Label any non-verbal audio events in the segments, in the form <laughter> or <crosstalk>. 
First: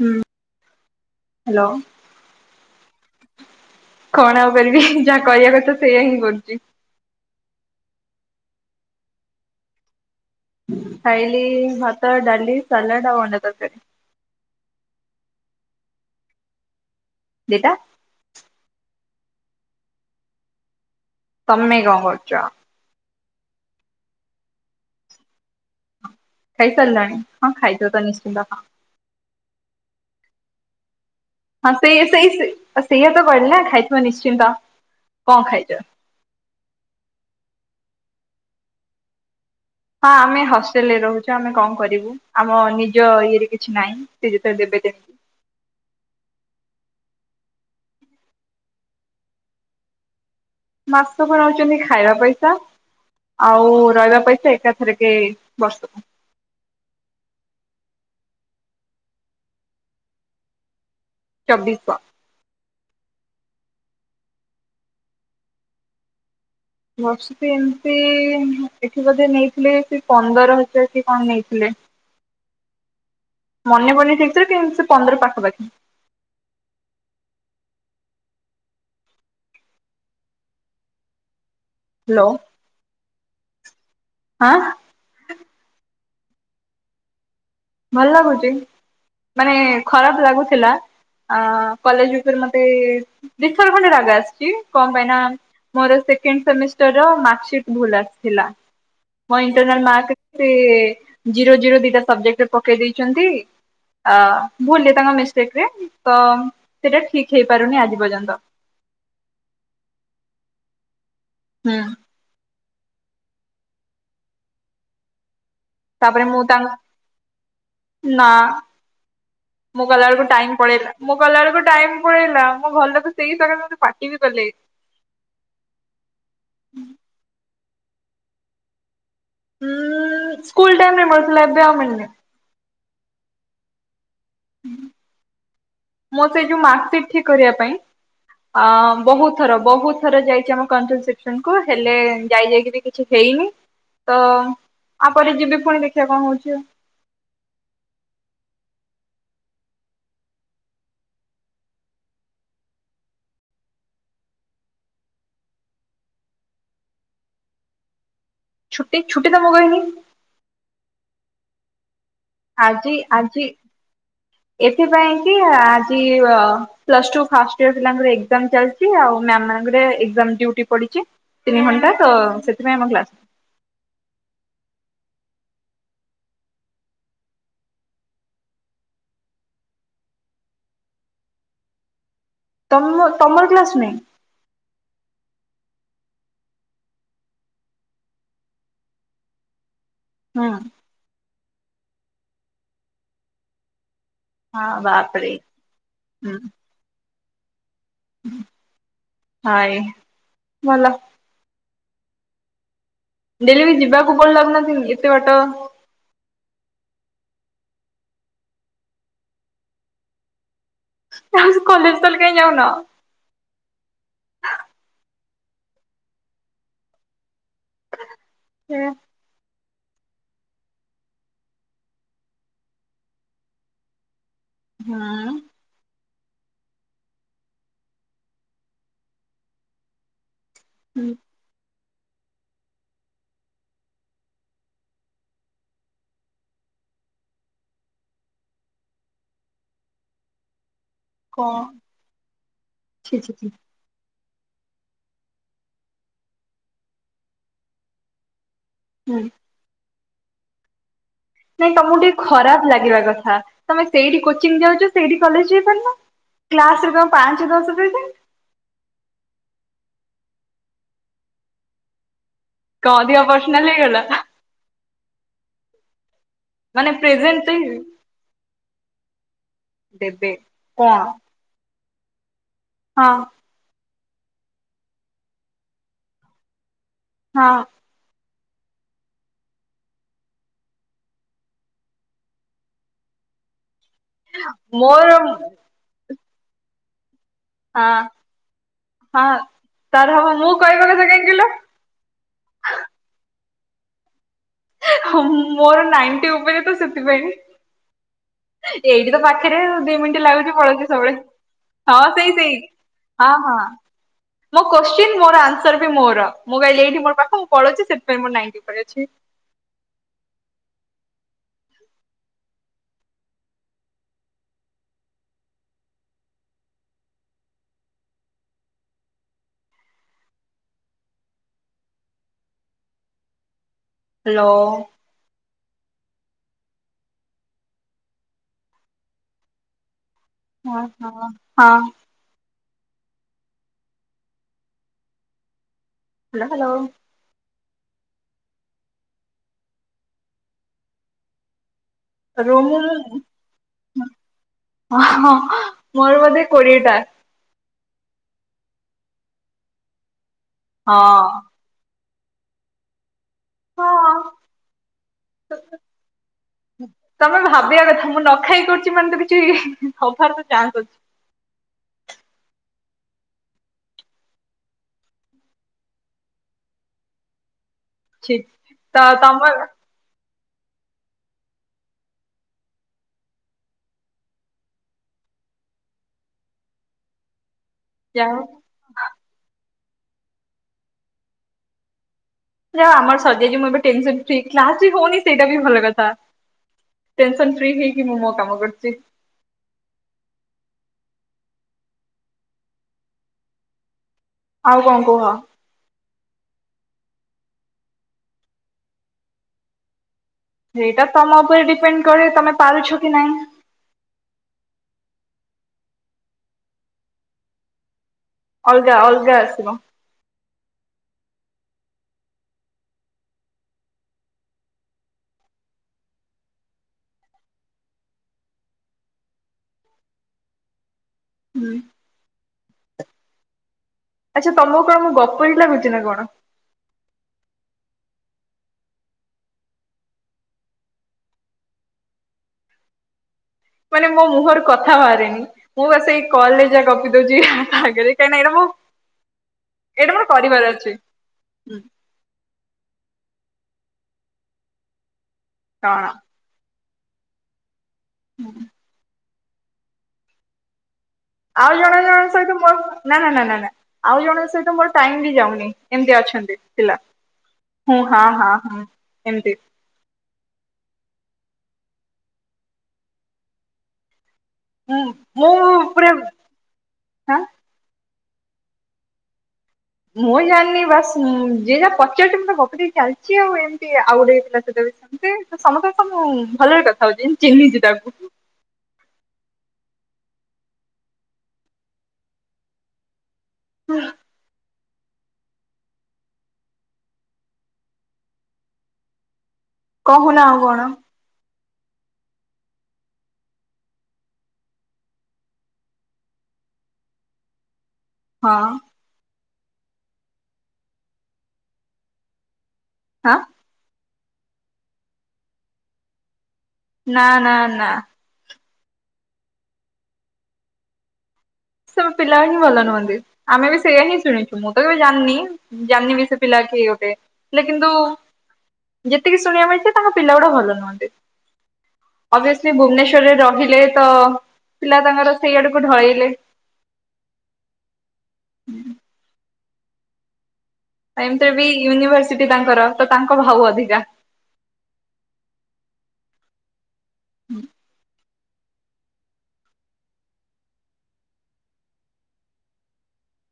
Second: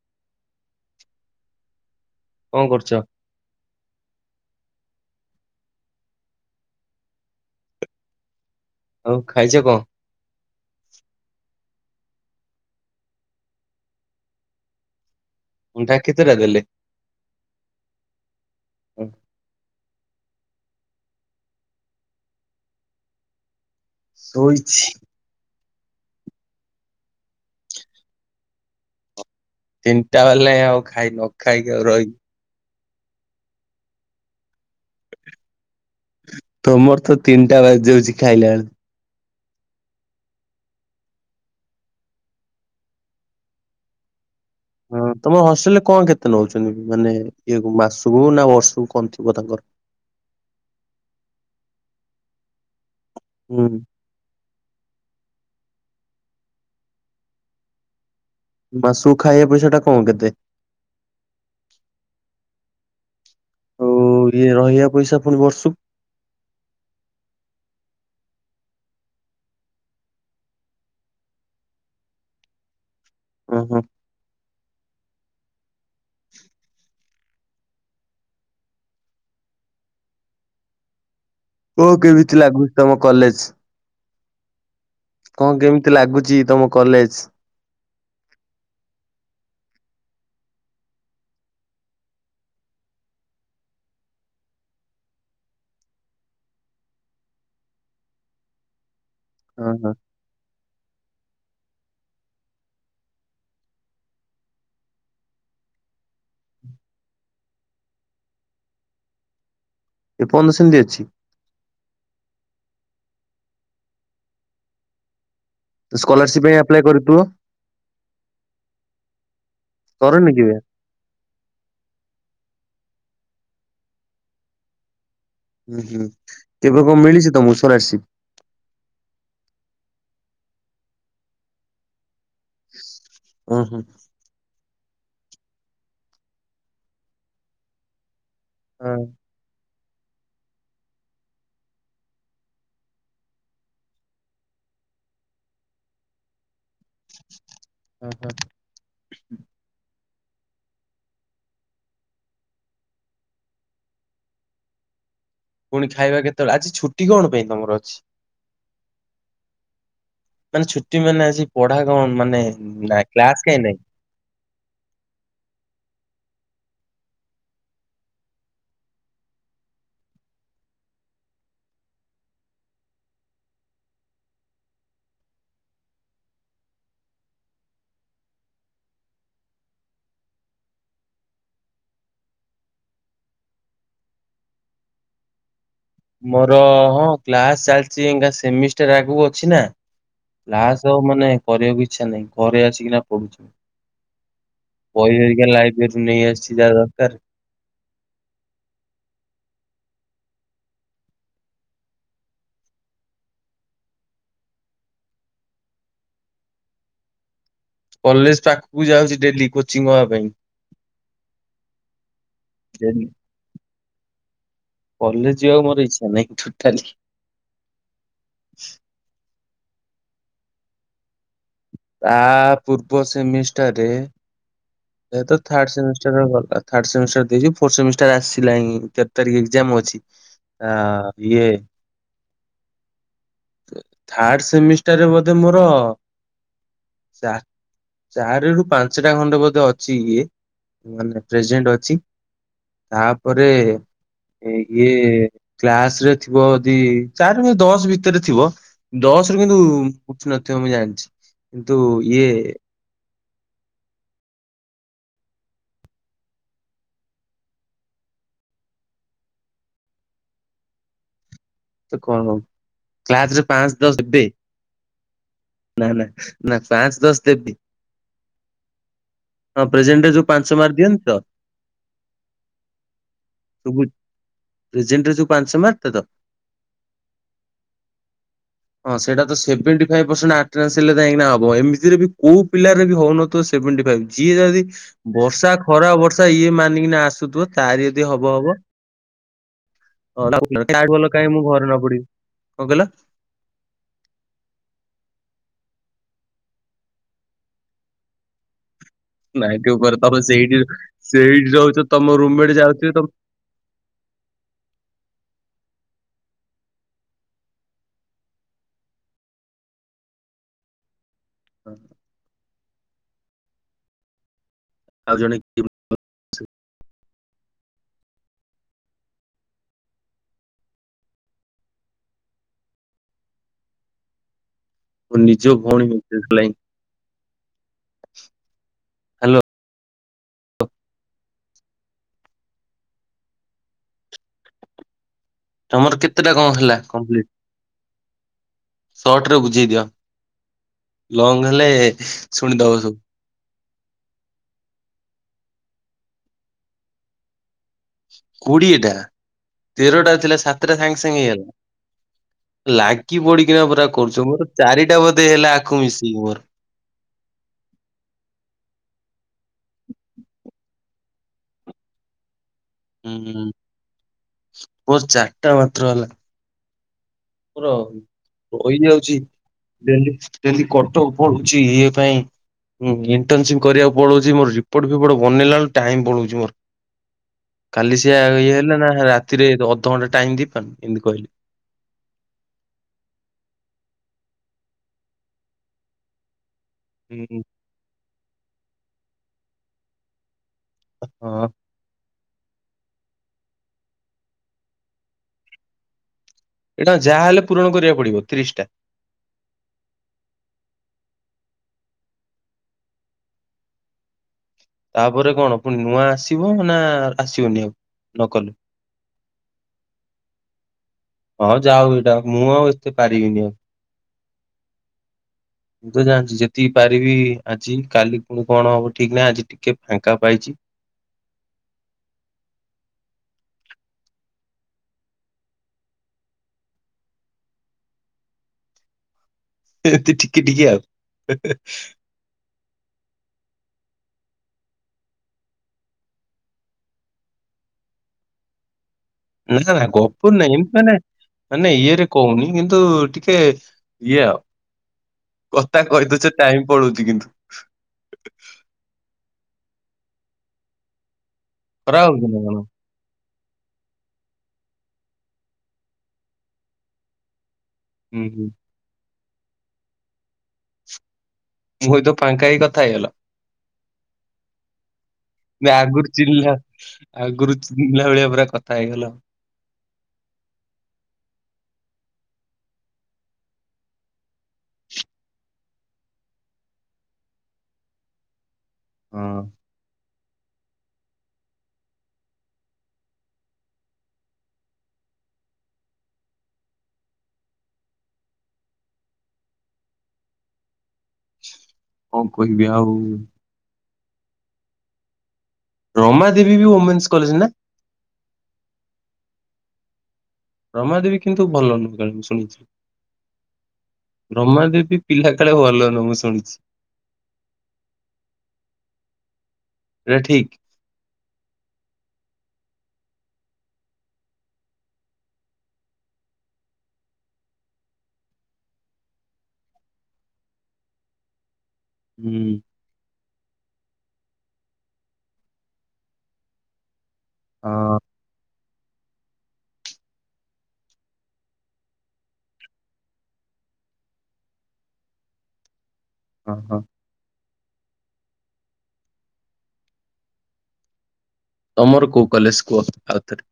ହୁଁ ହାଲୋ। କଣ କରୁଛ? କଣ ଆଉ କରିବି ଯାହା କରିବା କଥା ସେୟଆ ହିଁ କରୁଚି। ଆଉ ଖାଇଚ କଣ? ଖାଇଲି ଭାତ, ଡାଲି, ସଲାଟ ଆଉ ଅଣ୍ଡା ତରକାରୀ। ଅଣ୍ଡା କେତେଟା ଦେଲେ? ଦିଇଟା। ତମେ କଣ କରୁଚ? ଶୋଇଛି। ଖାଇ ସାରିଲଣି। ହଁ ଖାଇ ଥିବ ତ ନିଶ୍ଚତ ହଁ। ତିନ୍ଟା ବେଲେ ଆଉ ଖାଇନ ହଁ ସେଇ ସେଇ ସେ ସେଇଆ ତ କହିଲି ନା ଖାଇଥିବା ନିଶ୍ଚିନ୍ତ। କଣ ଖାଇଚ? ତମର ତ ତିନିଟା ବା ଯାଉଛି ଖାଇଲା <unintelligible> ହଁ ଆମେ ହଷ୍ଟେଲରେ ରହୁଚୁ ଆମେ କଣ କରିବୁ ଆମ ନିଜ ଇଏରେ କିଛି ନାହିଁ। ସେ ଯେତେ <unintelligible> ତମର ହଷ୍ଟେଲରେ କଣ କେତେ ନଉଚନ୍ତି ମାନେ ଇଏ ମାସକୁ ନା ବର୍ଷକୁ କଣ ଥିବ ତାଙ୍କର। ମାସକୁ ନଉଚନ୍ତି ଖାଇବା ପଇସା ଆଉ ହୁଁ ରହିବା ପଇସା ଏକା ଏଥରେ କେ ବର୍ଷକୁ। ମାସୁକୁ ଖାଇବା ପଇସା ଟା କଁ କେତେ? ଚବିଶ। ଆଉ ଇଏ ରହିବା ପଇସା ପୁଣି ବର୍ଷକୁ? ବର୍ଷକୁ ଏମ୍ତି ଏଠି ବୋଧେ ନେଇଥିଲେ ସେ ପନ୍ଦର ହଜାର କି କଣ ନେଇଥିଲେ। ଓହୋ। ମନେ ପଡୁନି ଠିକସେ କିନ୍ ସେ ପନ୍ଦର ପାଖାପାଖି। ଓ ହ୍ୟାଲୋ କେମିତି ଲାଗୁ ତମ କଲେଜ୍? ଆଁ? କଁ କେମିତି ଲାଗୁଚି ତମ କଲେଜ୍? ଭଲ ଲାଗୁଚି ମାନେ ଖରାପ ଲାଗୁଥିଲା। ଆ କଲେଜ୍ ଭିତରେ ମତେ ଦିଇ ଥର ଖଣ୍ଡେ ରାଗ ଆସିଚି କଁ ପାଇଁ ନା ମୋର ସେକେଣ୍ଡ ସେମିଷ୍ଟାରର ମାକସିଟ୍ ଭୁଲ୍ ଆସିଥିଲା। ମୋ ହଁ ଇଣ୍ଟନାଲ୍‌ ହଁ ମାର୍କସିଟ୍ରେ ଜିରୋ ଜିରୋ ଦିଟା ସବଜେଟ୍ ପକେଇ ଦେଇଚନ୍ତି। ଅ ଭୁଲରେ ତାଙ୍କ ମିଷ୍ଟେକରେ ତ ସେଇଟା ଠିକ୍ ହେଇପାରୁନି ଆଜି ପର୍ଯ୍ୟନ୍ତ। ଏପନ୍ଦ ସେମିତି ଅଛି? ହୁଁ। ତାପରେ ମୁଁ ସ୍କଲାରସିପ ପାଇଁ ଆପ୍ଲାଏ କରିଥିବ? ତାଙ୍କ୍ ନା ମୁଁ ଗଲା ବେଳକୁ କରନି କେବେ? ଟାଇମ୍ ପଳେଇଲା। ମୁଁ ଗଲା ବେଳକୁ ଟାଇମ୍ ପଳେଇଲା ମୋ ଘର ଲୋକ ସେଇତେରେ ମତେ ପାଟିବି କଲେ। ହୁଁ ହୁଁ କେବେ <unintelligible> ମିଳିଚି ତମକୁ ସ୍କଲାରସିପ୍? ଉଁ ସ୍କୁଲ୍ ଟାଇମରେ ମିଳୁଥିଲା ଏବେ ଆଉ ମିଳିନି। ଓହୋ। <inaudible> ମୁଁ ସେଇ ଯୋଉ ମାର୍କସିଟ୍ ଠିକ୍ କରିବା ପାଇଁ ଆ ହଁ ବହୁତ୍ ଥର ବହୁତ୍ ଥର ଯାଇଚି ଆମ <unintelligible> କୁ ହେଲେ ଯାଇ ଯାଇକି ବି କିଛି ହେଇନି। ତ ଆପରେ ଯିବି ଫୁଣି ଦେଖିବା କଣ ହଉଚି ଆଉ। <inaudible> ପୁଣି ଖାଇବା କେତେବେଳେ ଆଜି ଛୁଟି କଣ ପାଇଁ ତମର ଅଛି? ଛୁଟି ଛୁଟି ତ ମୁଗ। <unintelligible> ମାନେ ଛୁଟି ମାନେ ଆଜି ପଢା କଣ ମାନେ ଆଜି ଉଁ ଆଜି କ୍ଲାସ୍ କାହିଁ ନାଇଁ? ଏଥିପାଇଁ କି ଆଜି ଅ ପ୍ଲସଟୁ ଫାଷ୍ଟ ଇୟର ପିଲାଙ୍କର ଏଜାମ୍ ଚାଲ୍ ଚି ଆଉ ମ୍ୟାମମାନଙ୍କର ଏକ୍ସାମ୍ ଡିଉଟି ପଡିଚି ତିନି ଘଣ୍ଟା ତ ସେଥିପାଇଁ ଆମ କ୍ଲାସ ତମ ତମର କ୍ଲାସ୍ <unintelligible> ମୋର ହଁ କ୍ଲାସ୍ ଚାଲିଚି ଏଙ୍ଗା ସେମିଷ୍ଟାର ଆଗକୁ ଅଛି ନା। ହୁଁ କ୍ଲାସ ତ ମାନେ କରିବାକୁ ଇଚ୍ଛା ନାହିଁ ଘରେ ଆସିକିନା ପଢୁଛି। ହଁ ବହି ବାପରେ ହରିକା ଲାଇବ୍ରେରୀରୁ ନେଇ ହୁଁ ଆସିଛି ଯାହା ଦରକାର। ହାଏ ଭଲ। ଡେଲି ଯିବାକୁ <unintelligible> ଲାଗୁ <unintelligible> ଏତେ ବାଟ। କଲେଜ ପାଖକୁ ଯାଉଛି ଡେଲି କୋଚିଂ ହବା ପାଇଁ। <inaudible> କଲେଜହେଲେ କାଇଁ ଯାଉନ? କଲେଜ ଯିବାକୁ ମୋର ଇଚ୍ଛା ନାହିଁ ଟୋଟାଲି। <unintelligible> ତା ପୂର୍ବ ସେମିଷ୍ଟାରରେ ସେ ତ ଥର୍ଡସେମି <unintelligible> ଥାର୍ଡ ସେମିଷ୍ଟର ଦେଇଚି ଫୋର୍ ସେମିଷ୍ଟର ଆସିଲାଣି ତେର ତାରିଖ ଏଜ୍ଜ୍ଜମ୍ ଅଛି। ହୁଁ ଆ ଇଏ ଥାର୍ଡ ସେମିଷ୍ଟରରେ ବୋଧେ ମୋର ଚା ଚାରି ରୁ ପାଞ୍ଚଟା ଖଣ୍ଡେ ବୋଧେ ଅଛି ଇଏ ମାନେ କଣ ପ୍ରେସିଡେଣ୍ଟ ଅଛି। ଛି ଛି ଛି ତାପରେ ଇଏ କିଏ କ୍ଲାସ ରେ ଥିବ ଯଦି ଚାରି ଦଶ ଭିତରେ ଥିବ। ହୁଁ ଦଶରୁୁ କିନ୍ତୁ ଉଠୁ ନଥିବ ମୁଁ ଜାଣିଛି। ନାଇଁ କିନ୍ତୁ ତମକୁ ଟିକେ ଇଏ ଖରାପ ଲାଗିବା କଥା ତମେ ସେଇଠି କୋଚିଂ ଯାଉଛ ସେଇଠି କଲେଜ ଯାଇପାରୁନ। କ୍ଲାସ ରେ କଣ ପାଞ୍ଚ ଦଶ ଦେଇଛନ୍ତି? ତ କଣ ହବ କଣ ଅଧିକ କ୍ଲାସରେ ପର୍ସନାଲ ପାଞ୍ଚ ହେଇଗଲା। ଦଶବେ ନା ନା। ନା ମାନେ ପାଞ୍ଚ ଦଶ ପ୍ରେଜେଣ୍ଟ ଦେବି। ହଁ ପ୍ରେଜେଣ୍ଟ ରେ ଯୋଉ ଦେବେ ପାଞ୍ଚ ମାର୍କ କଣ? ଦିଅନ୍ତି ତ? ହଁ। ସବୁ ପ୍ରେଜେଣ୍ଟରେ ଯୋଉ ପାଞ୍ଚ ମାର୍କ ଟା ତ? ହଁ। ହଁ ସେଇଟା ତ ସେଭେଣ୍ଟି ଫାଇବ ପସେଣ୍ଟ ଆଟନାସ ହେଲେ ଯାଇକିନା ହବ ଏମିତିରେ କୋଉ ପିଲର ବି ହଉନ ତ ଶେଭେଣ୍ଟି ଫାଇବ ଯିଏ ଯଦି ମୋର ବର୍ଷା ଖରା ବର୍ଷା ଇଏ ମାନିକିନା ଆସୁଥିବ ହଁ ତାରି ଯଦି ହବ ହବ, ହଁ ତାର ହବ ମୁଁ <unintelligible> କହିବା କଥା କାହିଁ କାହିଁକି କହିଲ? ମୁଁ ଘରେ ନ ପଡିବି? କଣ କହିଲ? ହଁ ମୋର ନାଇନଟି ଉପରେ ତ ସେଥିପାଇଁ। ଏଇଠି ତ ପାଖରେ ନାଇଣ୍ଟି ଦି ଉପରେ ତମେ ମିନିଟ ଲାଗୁଛି ସେଇଠି ପଳଉଛି ସବୁବେଳେ ସେଇଠି ରହୁଛ ତମ ହଁ ସେଇ ରୁମମେଟ୍ ସେଇ। ଯାଉଥିବେ ତମ ହଁ ହଁ। ମୋ କୋଶ୍ଚିନ୍ ମୋର ଆନ୍ସର ବି ମୋର ମୁଁ ବା ଏଇଠି ମୋର ପାଖ ମୁଁ ପଳଉଛି ସେଥିପାଇଁ ମୁଁ ନାଇଟି ପରେ ଅଛି। ହୁଁ। ଆଉ ଜଣେ କିଏ ହ୍ୟାଲୋ। ମୋ ନିଜ ଭଉଣୀ। <unintelligible> ହ୍ୟାଲୋ ହ ହ ହଁ। ତମର କେତେଟା କଣ ହାଲୋ ହେଲା କଂପ୍ଲିଟ୍? ସର୍ଟ ରେ ବୁଝେଇ ଦିଅ, ଲଙ୍ଗ ହେଲେ ରୁ ଶୁଣିଦବ ମୋର ସବୁ ହଁ ମୋର ବୋଧେ କୋଡ଼ିଏ ଟା। କୋଡିଏଟା ତେରଟା ଥିଲା ସାତଟା ହଁ ସାଙ୍ଗେ ସାଙ୍ଗେ ହେଇଗଲା। ଲାଗି ପଡିକିନା ପୁରା ହଁ। କରୁଛ ମୋର ଚାରିଟା ବୋଧେ ହେଲା ଆଖକୁ ମିଶିକି ମୋର। ତମେ ଭାବିବା କଥା ମୁଁ ନ ଖାଇ କରୁଛି ମାନେ ତ କିଛି ହବାର ତ ଚାନ୍ସ ଅଛି। ହୁଁ ମୋର ଚାରିଟା ମାତ୍ର ହେଲା। ମୋର ଅଛି। ରହି ତ ଯାଉଛି। ତମର ଡେଲି ଡେଲି କଟକ ପଡୁଛି ଇଏ ପାଇଁ। ହୁଁଇଣ୍ଟର୍ନସିପ କରିବାକୁ ପଳଉଛି ମୋର ରିପୋର୍ଟ ଫିପୋଟ ବନେଇଲା ବେଳକୁ ଟାଇମ ପଳଉଛି ମୋର। କାଲି ସେ ଯାହା ହଉ ଇଏ ହେଲା ନା ରାତିରେ ଅଧଘଣ୍ଟା ଟାଇମ ଦେଇପାରୁନି ଏମିତି କହିଲି। ଯ ଆମର ସଜା ମୁଁ ଏବେ ଟେନସ ଫି କ୍ଲାସ ବି ହଉନି ସେଇଟା ବି ଭଲ କଥା। ହୁଁ ଟେନସନ ଫ୍ରି ହେଇକି ମୁଁ ମୋ କାମ କରୁଚି। ହଁ। ଆଉ କଁ କୁହ? ଏଇଟା କଁ ଯାହାହେଲେ ପୂରଣ କରିବାକୁ ପଡିବ ତିରିଶିଟା? ସେଇଟା ତମ ଉପରେ ଡିପେଣ୍ଡ କରେ ତମେ ପାରୁଛ କି ନାଇଁ। ତାପରେ କଣ ପୁଣି ନୂଆ ଆସିବ ନା ଆସିବନି ଆଉ ନକଲେ? ଅଲ୍ଗା ଅଲ୍ଗା ଆସିବ। ହଁ ଯାଉ ଏଇଟା ମୁଁ ଆଉ ଏତେ ପାରିବିନି। ମୁଁ ତ ଜାଣିଛି ଯେତିକି ପାରିବି ଆଜି କାଲି ପୁଣି କଣ ହବ ଠିକ ନାହିଁ ଆଜି ଟିକେ ଫାଙ୍କା ପାଇଛି। ହୁଁ। ଆଚ୍ଛା ତମକୁ କଣ ମୁଁ ଗପୁରି ଲାଗୁଛି ନା କଣ? ହେନ୍ତି ଟିକି ଟିକି ଆଉ ହେ ହେ। ମାନେ ମୋ ମୁହଁରୁ କଥା ଭାରେନି। ମୁଁ ବାସ ଏଇ କଲେ ଜା ଗପି ଦୋଉଚି ହା ଆଗରେ କାଇଁ ନା ଏଇନା ମୁଁ ନା ନା ଏଇଟା ମୋର ଗୋପୁର ନାଇଁ କରିବାର ଏମ୍ତି ଅଛି। ମାନେ ମାନେ ଇଏରେ କୋହୁନି କିନ୍ତୁ ଟିକେ ଇଏ ଆଉ। କତା କଣ? କଇଦୋଉଛ ଟାଇମ ପଳୋଉଚି କିନ୍ତୁ। ହୁଁ। ଆଉ ଜଣେ ଖରାପ ଜଣଙ୍କ ଭାବୁଛ ନା ସହିତ କଣ? ମୋର ପା ନା ନା ନା ନା ନା ଆଉ ଜଣଙ୍କ ସହିତ ମୋର ଟାଇମ ବି ଯାଉନି ଏମିତି ଅଛନ୍ତି ପିଲା। ହଁ ହୁଁ ହାଁ ହୁଁ ହାଁ ହାଁ ଏମ୍ତି ମୁଁ ହଇତ ଫାଙ୍କାଇ କଥା ହେଇଗଲ। ହଁ ମୁଁ ଆଗୁରୁ ପୁରା ଚିିଲା ହଁ ଆଗୁରୁ ଚିଲା ଭଳିଆ ପୁରା କଥା ହେଇଗଲ। ମୁଁ ଜାଣିନି ବାସ୍ ମ୍ ଯିଏ ଯା ପଚାରୁଚି ମୁଁ ତ ଗପି ଦେଇ ଚାଲିଚି ଆଉ ଏମ୍ତି ଆଉ ଗୋଟେ ହେଇଥିଲା ସେଟା ବି ସେ ସମତଙ୍କ ସେ ମୁଁ ଭଲରେ କଥା ହୋଉଚି, ଯେମ୍ ଚିହ୍ନିଚି ତାକୁ। ହଁ। ଓ। କହୁନା ଆଉ କଣ? ହଁ କହିବି ଆଉ। ରମା ଦେବୀ ବି ଓମେନ୍ସ କଲେଜ ନା? ହଁ। ରମାଦେବୀ କିନ୍ତୁ ଭଲ ନୁହେଁ କାଳେ ମୁଁ ଶୁଣିଛିି। ହାଁ। ରମା ଦେବୀ ପିଲା କାଳେ ଭଲନୁ ମୁଁ ଶୁଣିଛି। ନାଁ ନାଁ ନାଁ। ଏଟା ଠିକ। ସେ ପିଲା ହିଁ ଭଲ ନୁହନ୍ତି, ଆମେ ବି ସେଇଆ ହିଁ ଶୁଣିଛୁ, ମୁଁ ତ କେବେ ଜାଣିନି। ଜାଣ୍ନି ବି ସେ ପିଲା କିଏ ଗୋଟେ ହେଲେ କିନ୍ତୁ ଯେତିକି ଶୁଣିବା ମିଳିଛି ତାଙ୍କ ପିଲା ଗୁଡା ଭଲ ନୁହଁନ୍ତି। ହୁଁ ଅଭିଅସ୍ଲି ଭୁବନେଶ୍ୱରରେ ରହିଲେ ତ ପିଲା ତାଙ୍କର ସେଇଆଡକୁ ଢଳେଇଲେ। ହଁ-ଅ। ହୁଁ। ଆ ଏମ୍ତିରେ ବି ୟୁନିଭରସିଟି ତାଙ୍କର ତ ତାଙ୍କ ଭାଉ ଅଧିକା। ଆ ହ। ହୁଁ। ତମର କୋଉ କଲେଜ କୁହ ଆଉଥରେ?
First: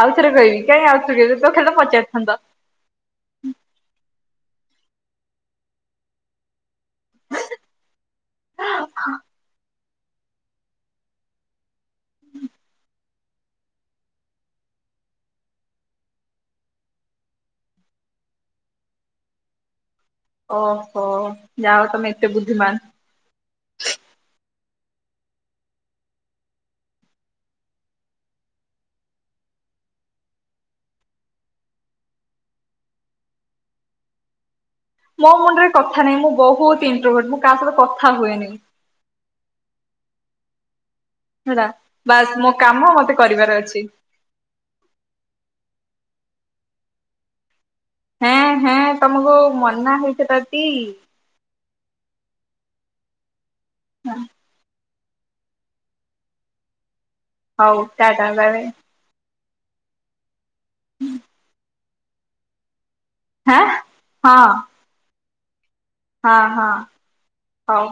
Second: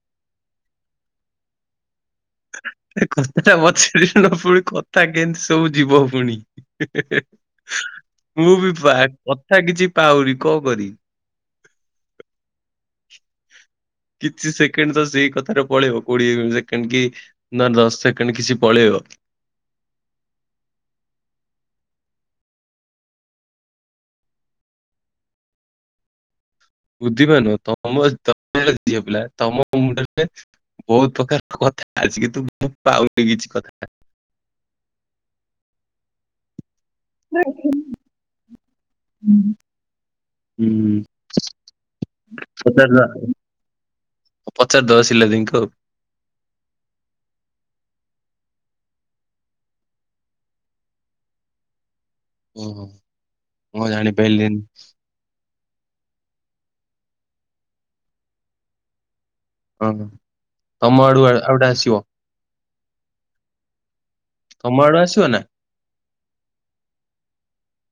ଆଉଥରେ କହିବି କାଇଁ ଆଉଥରେ କହିବି କଥା ଟା ପଚାରିଥାନ୍ତ ଏ କଥାଟା ପଚାରିବି ପୁଣି କଥା କେମିତି ସବୁ ଯିବ ପୁଣି। ମୁଁ ବି ପା କଥା କିଛି ପାଉନି କଣ କରିବି। କିଛି ସେକେଣ୍ଡ ତ ସେଇ କଥାରେ ପଳେଇିବ କୋଡିଏ ସେକେଣ୍ଡ କି ନା ଦଶ ସେକେଣ୍ଡ କିଛି ପଳେଇବ। ଓହୋ ଯାହାହୋଉ ତମେ ଏତେ ବୁଦ୍ଧିମାନ। ବୁଦ୍ଧିମାନ ନୁହଁ ତମ ତମେ ହେଲ ଝିଅ ପିଲା ତମ ମୁଣ୍ଡରେ ବହୁତ ପ୍ରକାର କଥା ଅଛି କିନ୍ତୁ ମୁଁ ପାଉନ କିଛି କଥା। ମୋ ମୁଣ୍ଡରେ କଥା ନାହିଁ ମୁଁ ବହୁତ ଇଣ୍ଟଭଟ୍ ମୁଁ କାହା ସହିତ କଥା ହୁଏନି। ହୁଁ ହୁଁ। ହେଲା ବାସ୍ ମୋ କାମ ମତେ କରିବାର ଅଛି। ଅ ପଚାରିଦବା ସିଲାଦେଇ ଙ୍କୁ ଆଉ। ହେଁଏ ହେଁଏ ତମକୁ ମନା ହେଇଥିଲା ଟି। ଉଁ ହୁଁ ମୁଁ ଜାଣି ପାଇଲିନି। ହଉ ଟା ଟା ବାଏ ବାଏ। ଓ ହୋ ତମ ଆଡୁ ଆ ଆଉଡେ ଆସିବ। ହେଁ ହଁ। ତମ ଆଡୁ ଆସିବ ନା? ହଁ ହଁ ହଉ।